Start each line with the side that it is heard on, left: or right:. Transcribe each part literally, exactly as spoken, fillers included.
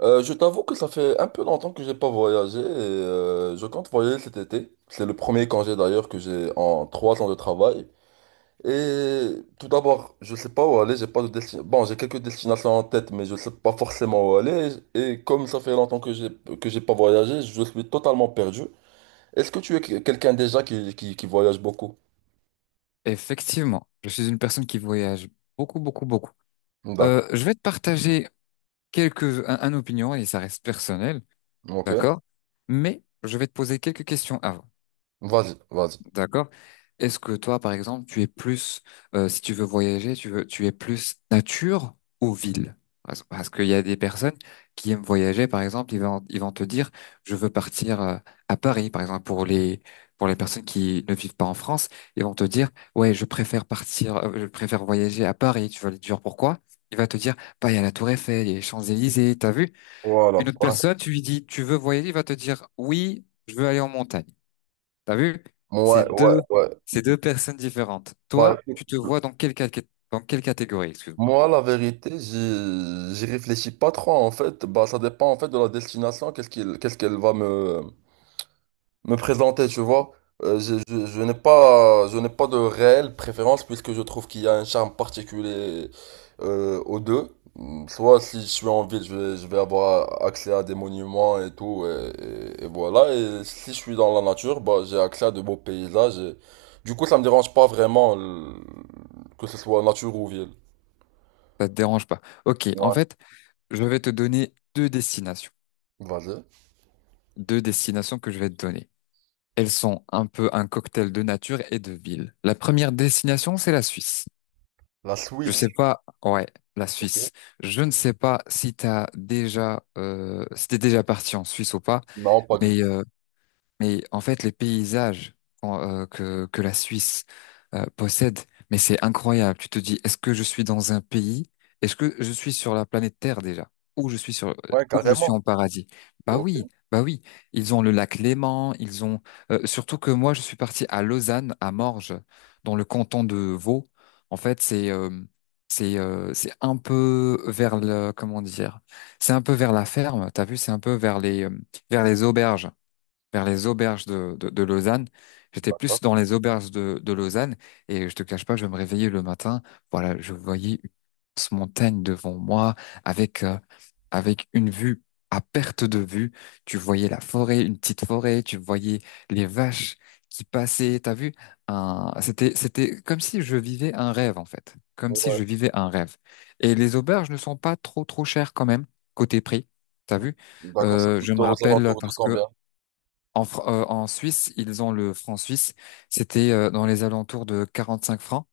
right: Euh, je t'avoue que ça fait un peu longtemps que j'ai pas voyagé et euh, je compte voyager cet été. C'est le premier congé d'ailleurs que j'ai en trois ans de travail. Et tout d'abord, je sais pas où aller, j'ai pas de destination. Bon, j'ai quelques destinations en tête, mais je sais pas forcément où aller. Et comme ça fait longtemps que j'ai que j'ai pas voyagé, je suis totalement perdu. Est-ce que tu es que- quelqu'un déjà qui, qui, qui voyage beaucoup?
left: Effectivement, je suis une personne qui voyage beaucoup, beaucoup, beaucoup. Euh,
right: D'accord.
left: je vais te partager quelques, un, un opinion et ça reste personnel,
right: Ok.
left: d'accord? Mais je vais te poser quelques questions avant.
right: Vas-y, vas-y.
left: D'accord. Est-ce que toi, par exemple, tu es plus, euh, si tu veux voyager, tu veux, tu es plus nature ou ville? Parce, parce qu'il y a des personnes qui aiment voyager, par exemple, ils vont, ils vont te dire, je veux partir euh, à Paris, par exemple, pour les, pour les personnes qui ne vivent pas en France, ils vont te dire, ouais, je préfère partir, euh, je préfère voyager à Paris. Tu vas lui dire pourquoi? Il va te dire, bah, il y a la Tour Eiffel, il y a les Champs-Élysées, t'as vu? Une
right: Voilà.
left: autre
right: Ouais.
left: personne, tu lui dis, tu veux voyager, il va te dire, oui, je veux aller en montagne. T'as vu? C'est
right: Ouais, ouais,
left: deux,
right: ouais.
left: c'est deux personnes différentes.
right: Bah,
left: Toi, tu te
right: écoute.
left: vois dans quelle, cat- dans quelle catégorie, excuse-moi.
right: Moi, la vérité, j'y j'y réfléchis pas trop en fait. Bah, ça dépend en fait de la destination, qu'est-ce qu'il- qu'est-ce qu'elle va me, me présenter, tu vois. Euh, je je- je n'ai pas, je n'ai pas de réelle préférence puisque je trouve qu'il y a un charme particulier euh, aux deux. Mm, soit si je suis en ville, je vais, je vais avoir accès à des monuments et tout, et, et- et voilà. Et si je suis dans la nature, bah, j'ai accès à de beaux paysages. et- Du coup, ça me dérange pas vraiment le- que ce soit nature ou ville.
left: Ça te dérange pas. Ok, en
right: Ouais.
left: fait, je vais te donner deux destinations.
right: Vas-y.
left: Deux destinations que je vais te donner. Elles sont un peu un cocktail de nature et de ville. La première destination, c'est la Suisse.
right: La
left: Je
right: Suisse,
left: sais pas, ouais, la
right: ok.
left: Suisse. Je ne sais pas si t'as déjà, euh, si t'es déjà parti en Suisse ou pas,
right: Non, pas du
left: mais
right: tout.
left: euh, Mais en fait, les paysages qu'on- euh, que, que la Suisse euh, possède, mais c'est incroyable. Tu te dis, est-ce que je suis dans un pays? Est-ce que je suis sur la planète Terre déjà? Ou je suis sur, euh,
right: Ouais,
left: ou je suis
right: carrément.
left: en paradis? Bah
right: Ok,
left: oui, bah oui. Ils ont le lac Léman, ils ont, euh, surtout que moi, je suis parti à Lausanne, à Morges, dans le canton de Vaud. En fait, c'est, euh, c'est, euh, c'est un peu vers le, comment dire? C'est un peu vers la ferme. T'as vu, c'est un peu vers les, euh, vers les auberges vers les auberges de, de, de Lausanne. J'étais plus
right: d'accord.
left: dans les auberges de, de Lausanne et je te cache pas, je me réveillais le matin. Voilà, je voyais une immense montagne devant moi avec, euh, avec une vue à perte de vue. Tu voyais la forêt, une petite forêt, tu voyais les vaches qui passaient. T'as vu? Un... C'était, c'était comme si je vivais un rêve, en fait. Comme
right: Bon,
left: si
right: ouais.
left: je vivais un rêve. Et les auberges ne sont pas trop, trop chères quand même, côté prix. T'as vu?
right: D'accord, ça
left: Euh, je
right: coûte
left: me
right: aux
left: rappelle
right: alentours de
left: parce que
right: combien?
left: en, Fr- euh, en Suisse, ils ont le franc suisse. C'était euh, dans les alentours de quarante-cinq francs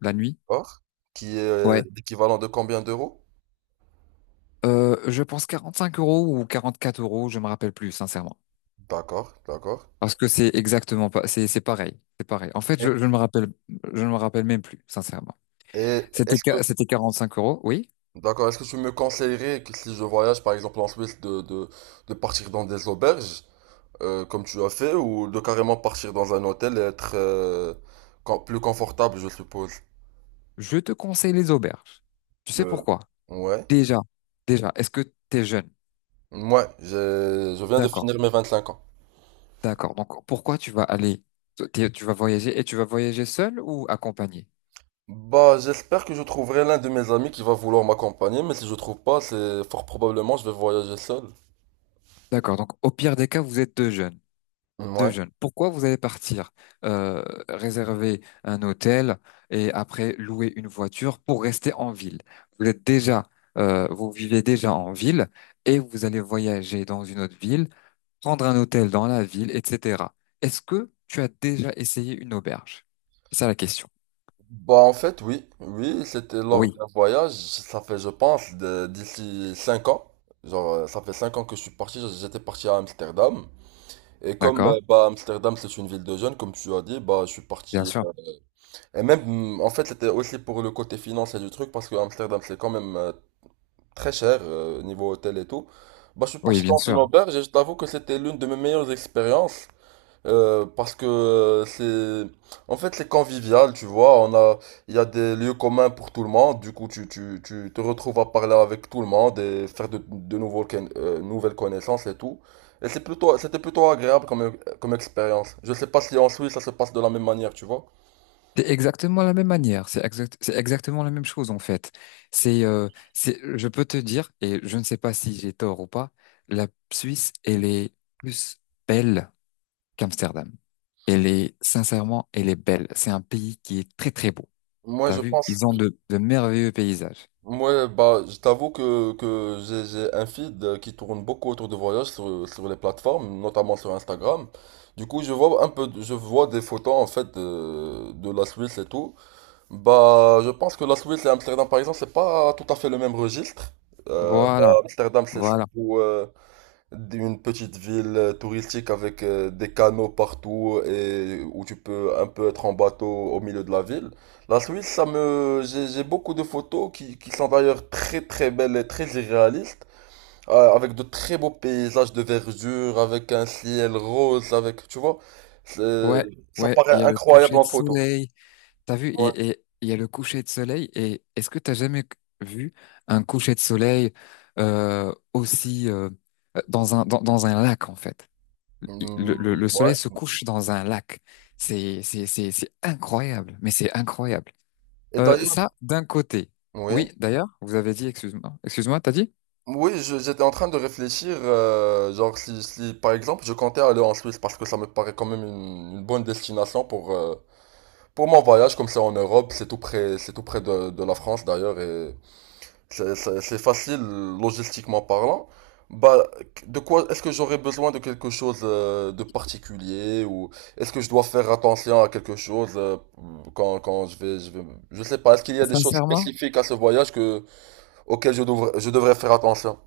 left: la nuit.
right: D'accord. Qui est
left: Ouais.
right: l'équivalent de combien d'euros?
left: Euh, je pense quarante-cinq euros ou quarante-quatre euros, je me rappelle plus, sincèrement.
right: D'accord, d'accord.
left: Parce que c'est exactement pas, c'est c'est pareil, c'est pareil. En fait,
right: Et,
left: je, je ne me rappelle, je ne me rappelle même plus, sincèrement.
right: et
left: C'était
right: est-ce que,
left: qua- c'était quarante-cinq euros, oui.
right: d'accord, est-ce que tu me conseillerais que si je voyage par exemple en Suisse de, de, de partir dans des auberges, euh, comme tu as fait, ou de carrément partir dans un hôtel et être euh, com- plus confortable, je suppose?
left: Je te conseille les auberges. Tu sais
right: Euh,
left: pourquoi?
right: ouais.
left: Déjà, déjà, est-ce que tu es jeune?
right: Moi, j'ai- je viens de
left: D'accord,
right: finir mes vingt-cinq ans.
left: d'accord. Donc pourquoi tu vas aller, t'es- tu vas voyager et tu vas voyager seul ou accompagné?
right: Bah, j'espère que je trouverai l'un de mes amis qui va vouloir m'accompagner, mais si je trouve pas, c'est fort probablement je vais voyager seul.
left: D'accord. Donc, au pire des cas, vous êtes deux jeunes. Deux
right: Ouais.
left: jeunes. Pourquoi vous allez partir euh, réserver un hôtel et après louer une voiture pour rester en ville? Vous êtes déjà, euh, vous vivez déjà en ville et vous allez voyager dans une autre ville, prendre un hôtel dans la ville, et cetera. Est-ce que tu as déjà essayé une auberge? C'est ça la question.
right: Bah, en fait, oui, oui, c'était lors
left: Oui.
right: d'un voyage, ça fait, je pense, de- d'ici cinq ans. Genre, euh, ça fait cinq ans que je suis parti, j'étais parti à Amsterdam. Et comme,
left: D'accord.
right: euh, bah, Amsterdam, c'est une ville de jeunes, comme tu as dit, bah, je suis
left: Bien
right: parti.
left: sûr.
right: euh, Et même, mm, en fait, c'était aussi pour le côté financier du truc, parce que Amsterdam, c'est quand même euh, très cher euh, niveau hôtel et tout. Bah, je suis
left: Oui,
right: parti
left: bien
right: dans une
left: sûr.
right: auberge et je t'avoue que c'était l'une de mes meilleures expériences euh, parce que euh, c'est en fait c'est convivial, tu vois. On a il y a des lieux communs pour tout le monde. Du coup, tu, tu, tu te retrouves à parler avec tout le monde et faire de, de nouveaux ken- euh, nouvelles connaissances et tout. Et c'est plutôt c'était plutôt agréable comme comme expérience. Je sais pas si en Suisse ça se passe de la même manière, tu vois.
left: C'est exactement la même manière, c'est exact, c'est exactement la même chose en fait. C'est, euh, c'est, je peux te dire, et je ne sais pas si j'ai tort ou pas, la Suisse, elle est plus belle qu'Amsterdam. Elle est, sincèrement, elle est belle. C'est un pays qui est très très beau.
right: Moi,
left: T'as
right: je
left: vu?
right: pense.
left: Ils ont de, de merveilleux paysages.
right: Ouais, bah, je t'avoue que, que j'ai j'ai un feed euh, qui tourne beaucoup autour de voyages sur, sur les plateformes, notamment sur Instagram. Du coup, je vois un peu, de- je vois des photos en fait de, de la Suisse et tout. Bah, je pense que la Suisse et Amsterdam, par exemple, c'est pas tout à fait le même registre. Euh, bah,
left: Voilà,
right: Amsterdam, c'est
left: voilà.
right: surtout, euh, une petite ville euh, touristique avec euh, des canaux partout et où tu peux un peu être en bateau au milieu de la ville. La Suisse, ça me, j'ai j'ai beaucoup de photos qui, qui sont d'ailleurs très très belles et très irréalistes, euh, avec de très beaux paysages de verdure, avec un ciel rose, avec, tu vois, c'est-
left: Ouais,
right: ça
left: ouais, il
right: paraît
left: y a le
right: incroyable
left: coucher
right: en
left: de
right: photo.
left: soleil. T'as vu,
right: Ouais.
left: et et- il y a le coucher de soleil, et est-ce que t'as jamais vu un coucher de soleil euh, aussi euh, dans un dans, dans un lac en fait? Le,
right: Mm,
left: le, le
right: ouais.
left: soleil se couche dans un lac. C'est c'est c'est c'est incroyable, mais c'est incroyable.
right: Et
left: Euh,
right: d'ailleurs,
left: ça d'un côté.
right: oui.
left: Oui, d'ailleurs, vous avez dit, excuse-moi, excuse-moi, t'as dit?
right: Oui, je- j'étais en train de réfléchir, euh, genre si, si, par exemple je comptais aller en Suisse parce que ça me paraît quand même une, une bonne destination pour, euh, pour mon voyage, comme c'est en Europe, c'est tout près, c'est tout près de, de la France d'ailleurs et c'est c'est- c'est facile logistiquement parlant. Bah, de quoi est-ce que j'aurais besoin de quelque chose euh, de particulier ou est-ce que je dois faire attention à quelque chose euh, quand, quand je vais, je vais, je sais pas, est-ce qu'il y a des choses
left: Sincèrement?
right: spécifiques à ce voyage que, auxquelles je devrais, je devrais faire attention?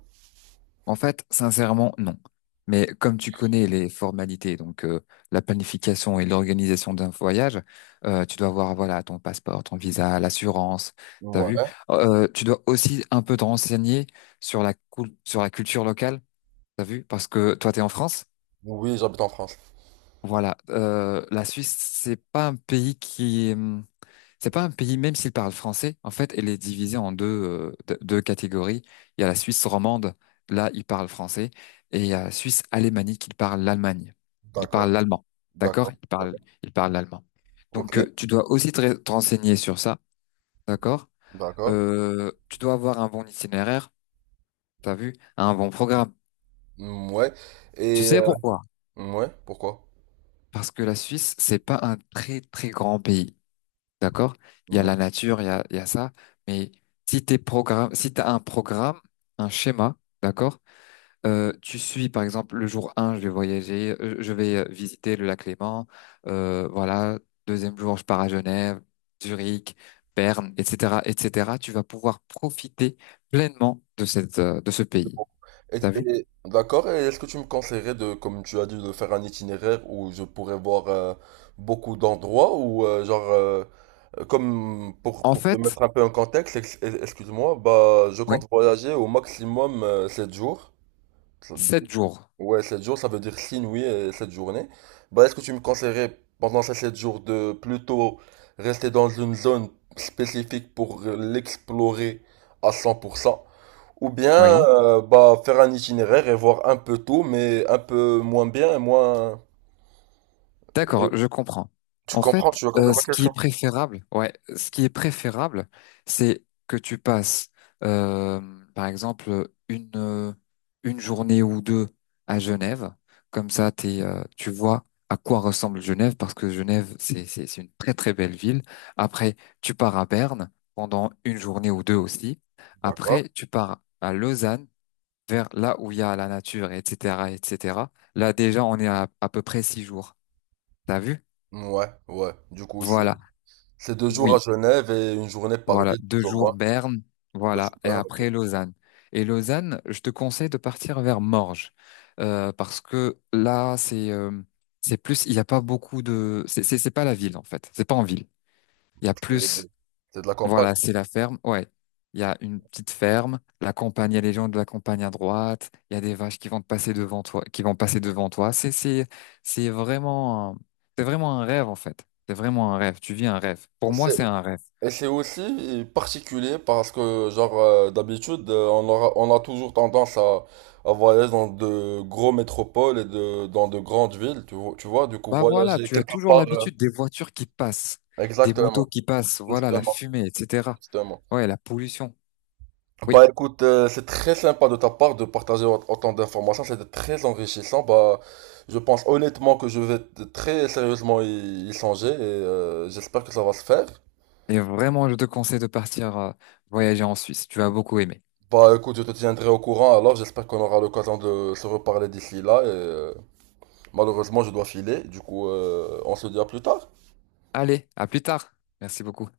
left: En fait, sincèrement, non. Mais comme tu connais les formalités, donc euh, la planification et l'organisation d'un voyage, euh, tu dois avoir voilà ton passeport, ton visa, l'assurance, t'as vu.
right: Ouais.
left: Oh, Euh, tu dois aussi un peu te renseigner sur la cul- sur la culture locale, t'as vu, parce que toi t'es en France.
right: Oui, j'habite en France.
left: Voilà, euh, la Suisse c'est pas un pays qui c'est pas un pays, même s'il parle français, en fait, elle est divisée en deux, euh, de- deux catégories. Il y a la Suisse romande, là, il parle français, et il y a la Suisse alémanique, il parle l'Allemagne. Il parle
right: D'accord,
left: l'allemand, d'accord?
right: d'accord,
left: Il
right: d'accord.
left: parle, il parle l'allemand.
right: Ok,
left: Donc, euh, tu dois aussi te, re- te renseigner sur ça, d'accord?
right: d'accord.
left: Euh, tu dois avoir un bon itinéraire, t'as vu, un bon programme.
right: Mm, ouais.
left: Tu
right: Et
left: sais
right: euh,
left: pourquoi?
right: ouais, pourquoi?
left: Parce que la Suisse, c'est pas un très, très grand pays. D'accord? Il y a
right: Ouais,
left: la nature, il y a, il y a ça. Mais si t'es programme, si t'as un programme, un schéma, d'accord? Euh, tu suis, par exemple, le jour un, je vais voyager, euh, je vais euh, visiter le lac Léman. Euh, voilà. Deuxième jour, je pars à Genève, Zurich, Berne, et cetera, et cetera. Tu vas pouvoir profiter pleinement de cette, euh, de ce
right: c'est
left: pays.
right: pour- Et,
left: T'as vu?
right: et- d'accord, et est-ce que tu me conseillerais de, comme tu as dit, de faire un itinéraire où je pourrais voir euh, beaucoup d'endroits ou euh, genre, euh, comme pour,
left: En
right: pour te
left: fait,
right: mettre un peu en contexte, ex- excuse-moi, bah je
left: oui.
right: compte voyager au maximum euh, sept jours.
left: Sept jours.
right: Ouais, sept jours, ça veut dire signe, oui, et sept journées. Bah, est-ce que tu me conseillerais pendant ces sept jours de plutôt rester dans une zone spécifique pour euh, l'explorer à cent pour cent, ou bien
left: Oui.
right: euh, bah, faire un itinéraire et voir un peu tout, mais un peu moins bien et moins... Et
left: D'accord, je comprends.
right: tu
left: En
right: comprends,
left: fait,
right: tu as
left: euh,
right: compris ma
left: ce qui est
right: question?
left: préférable, ouais, ce qui est préférable, c'est que tu passes, euh, par exemple, une euh, une journée ou deux à Genève. Comme ça, t'es, euh, tu vois à quoi ressemble Genève, parce que Genève, c'est c'est c'est une très très belle ville. Après, tu pars à Berne pendant une journée ou deux aussi.
right: D'accord.
left: Après, tu pars à Lausanne, vers là où il y a la nature, et cetera, et cetera. Là, déjà, on est à à peu près six jours. T'as vu?
right: Ouais, ouais. Du coup, c'est
left: Voilà,
right: c'est deux jours à
left: oui,
right: Genève et une journée par
left: voilà,
right: ville,
left: deux
right: plus ou
left: jours
right: moins.
left: Berne,
right: Deux
left: voilà,
right: jours,
left: et
right: par an, ok.
left: après Lausanne. Et Lausanne, je te conseille de partir vers Morges, euh, parce que là, c'est euh, c'est plus, il n'y a pas beaucoup de, c'est c'est c'est pas la ville en fait, c'est pas en ville. Il y a
right: C'est
left: plus,
right: c'est de la campagne.
left: voilà, c'est la ferme, ouais. Il y a une petite ferme, la campagne, il y a les gens de la campagne à droite, il y a des vaches qui vont te passer devant toi, qui vont passer devant toi. C'est c'est c'est vraiment, un- c'est vraiment un rêve en fait. C'est vraiment un rêve. Tu vis un rêve. Pour moi, c'est un rêve.
right: Et c'est aussi particulier parce que, genre, euh, d'habitude, euh, on aura, on a toujours tendance à, à voyager dans de gros métropoles et de, dans de grandes villes, tu vois, tu vois, du coup,
left: Bah voilà,
right: voyager
left: tu as
right: quelque
left: toujours
right: part. euh,
left: l'habitude des voitures qui passent, des motos
right: exactement,
left: qui passent, voilà, la
right: justement,
left: fumée, et cetera.
right: justement.
left: Ouais, la pollution. Oui.
right: Bah écoute, euh, c'est très sympa de ta part de partager au- autant d'informations, c'était très enrichissant. Bah, je pense honnêtement que je vais t- très sérieusement y, y songer et euh, j'espère que ça va se faire.
left: Et vraiment, je te conseille de partir euh, voyager en Suisse. Tu vas beaucoup aimer.
right: Bah écoute, je te tiendrai au courant alors, j'espère qu'on aura l'occasion de se reparler d'ici là. Et, euh, malheureusement, je dois filer, du coup, euh, on se dit à plus tard.
left: Allez, à plus tard. Merci beaucoup.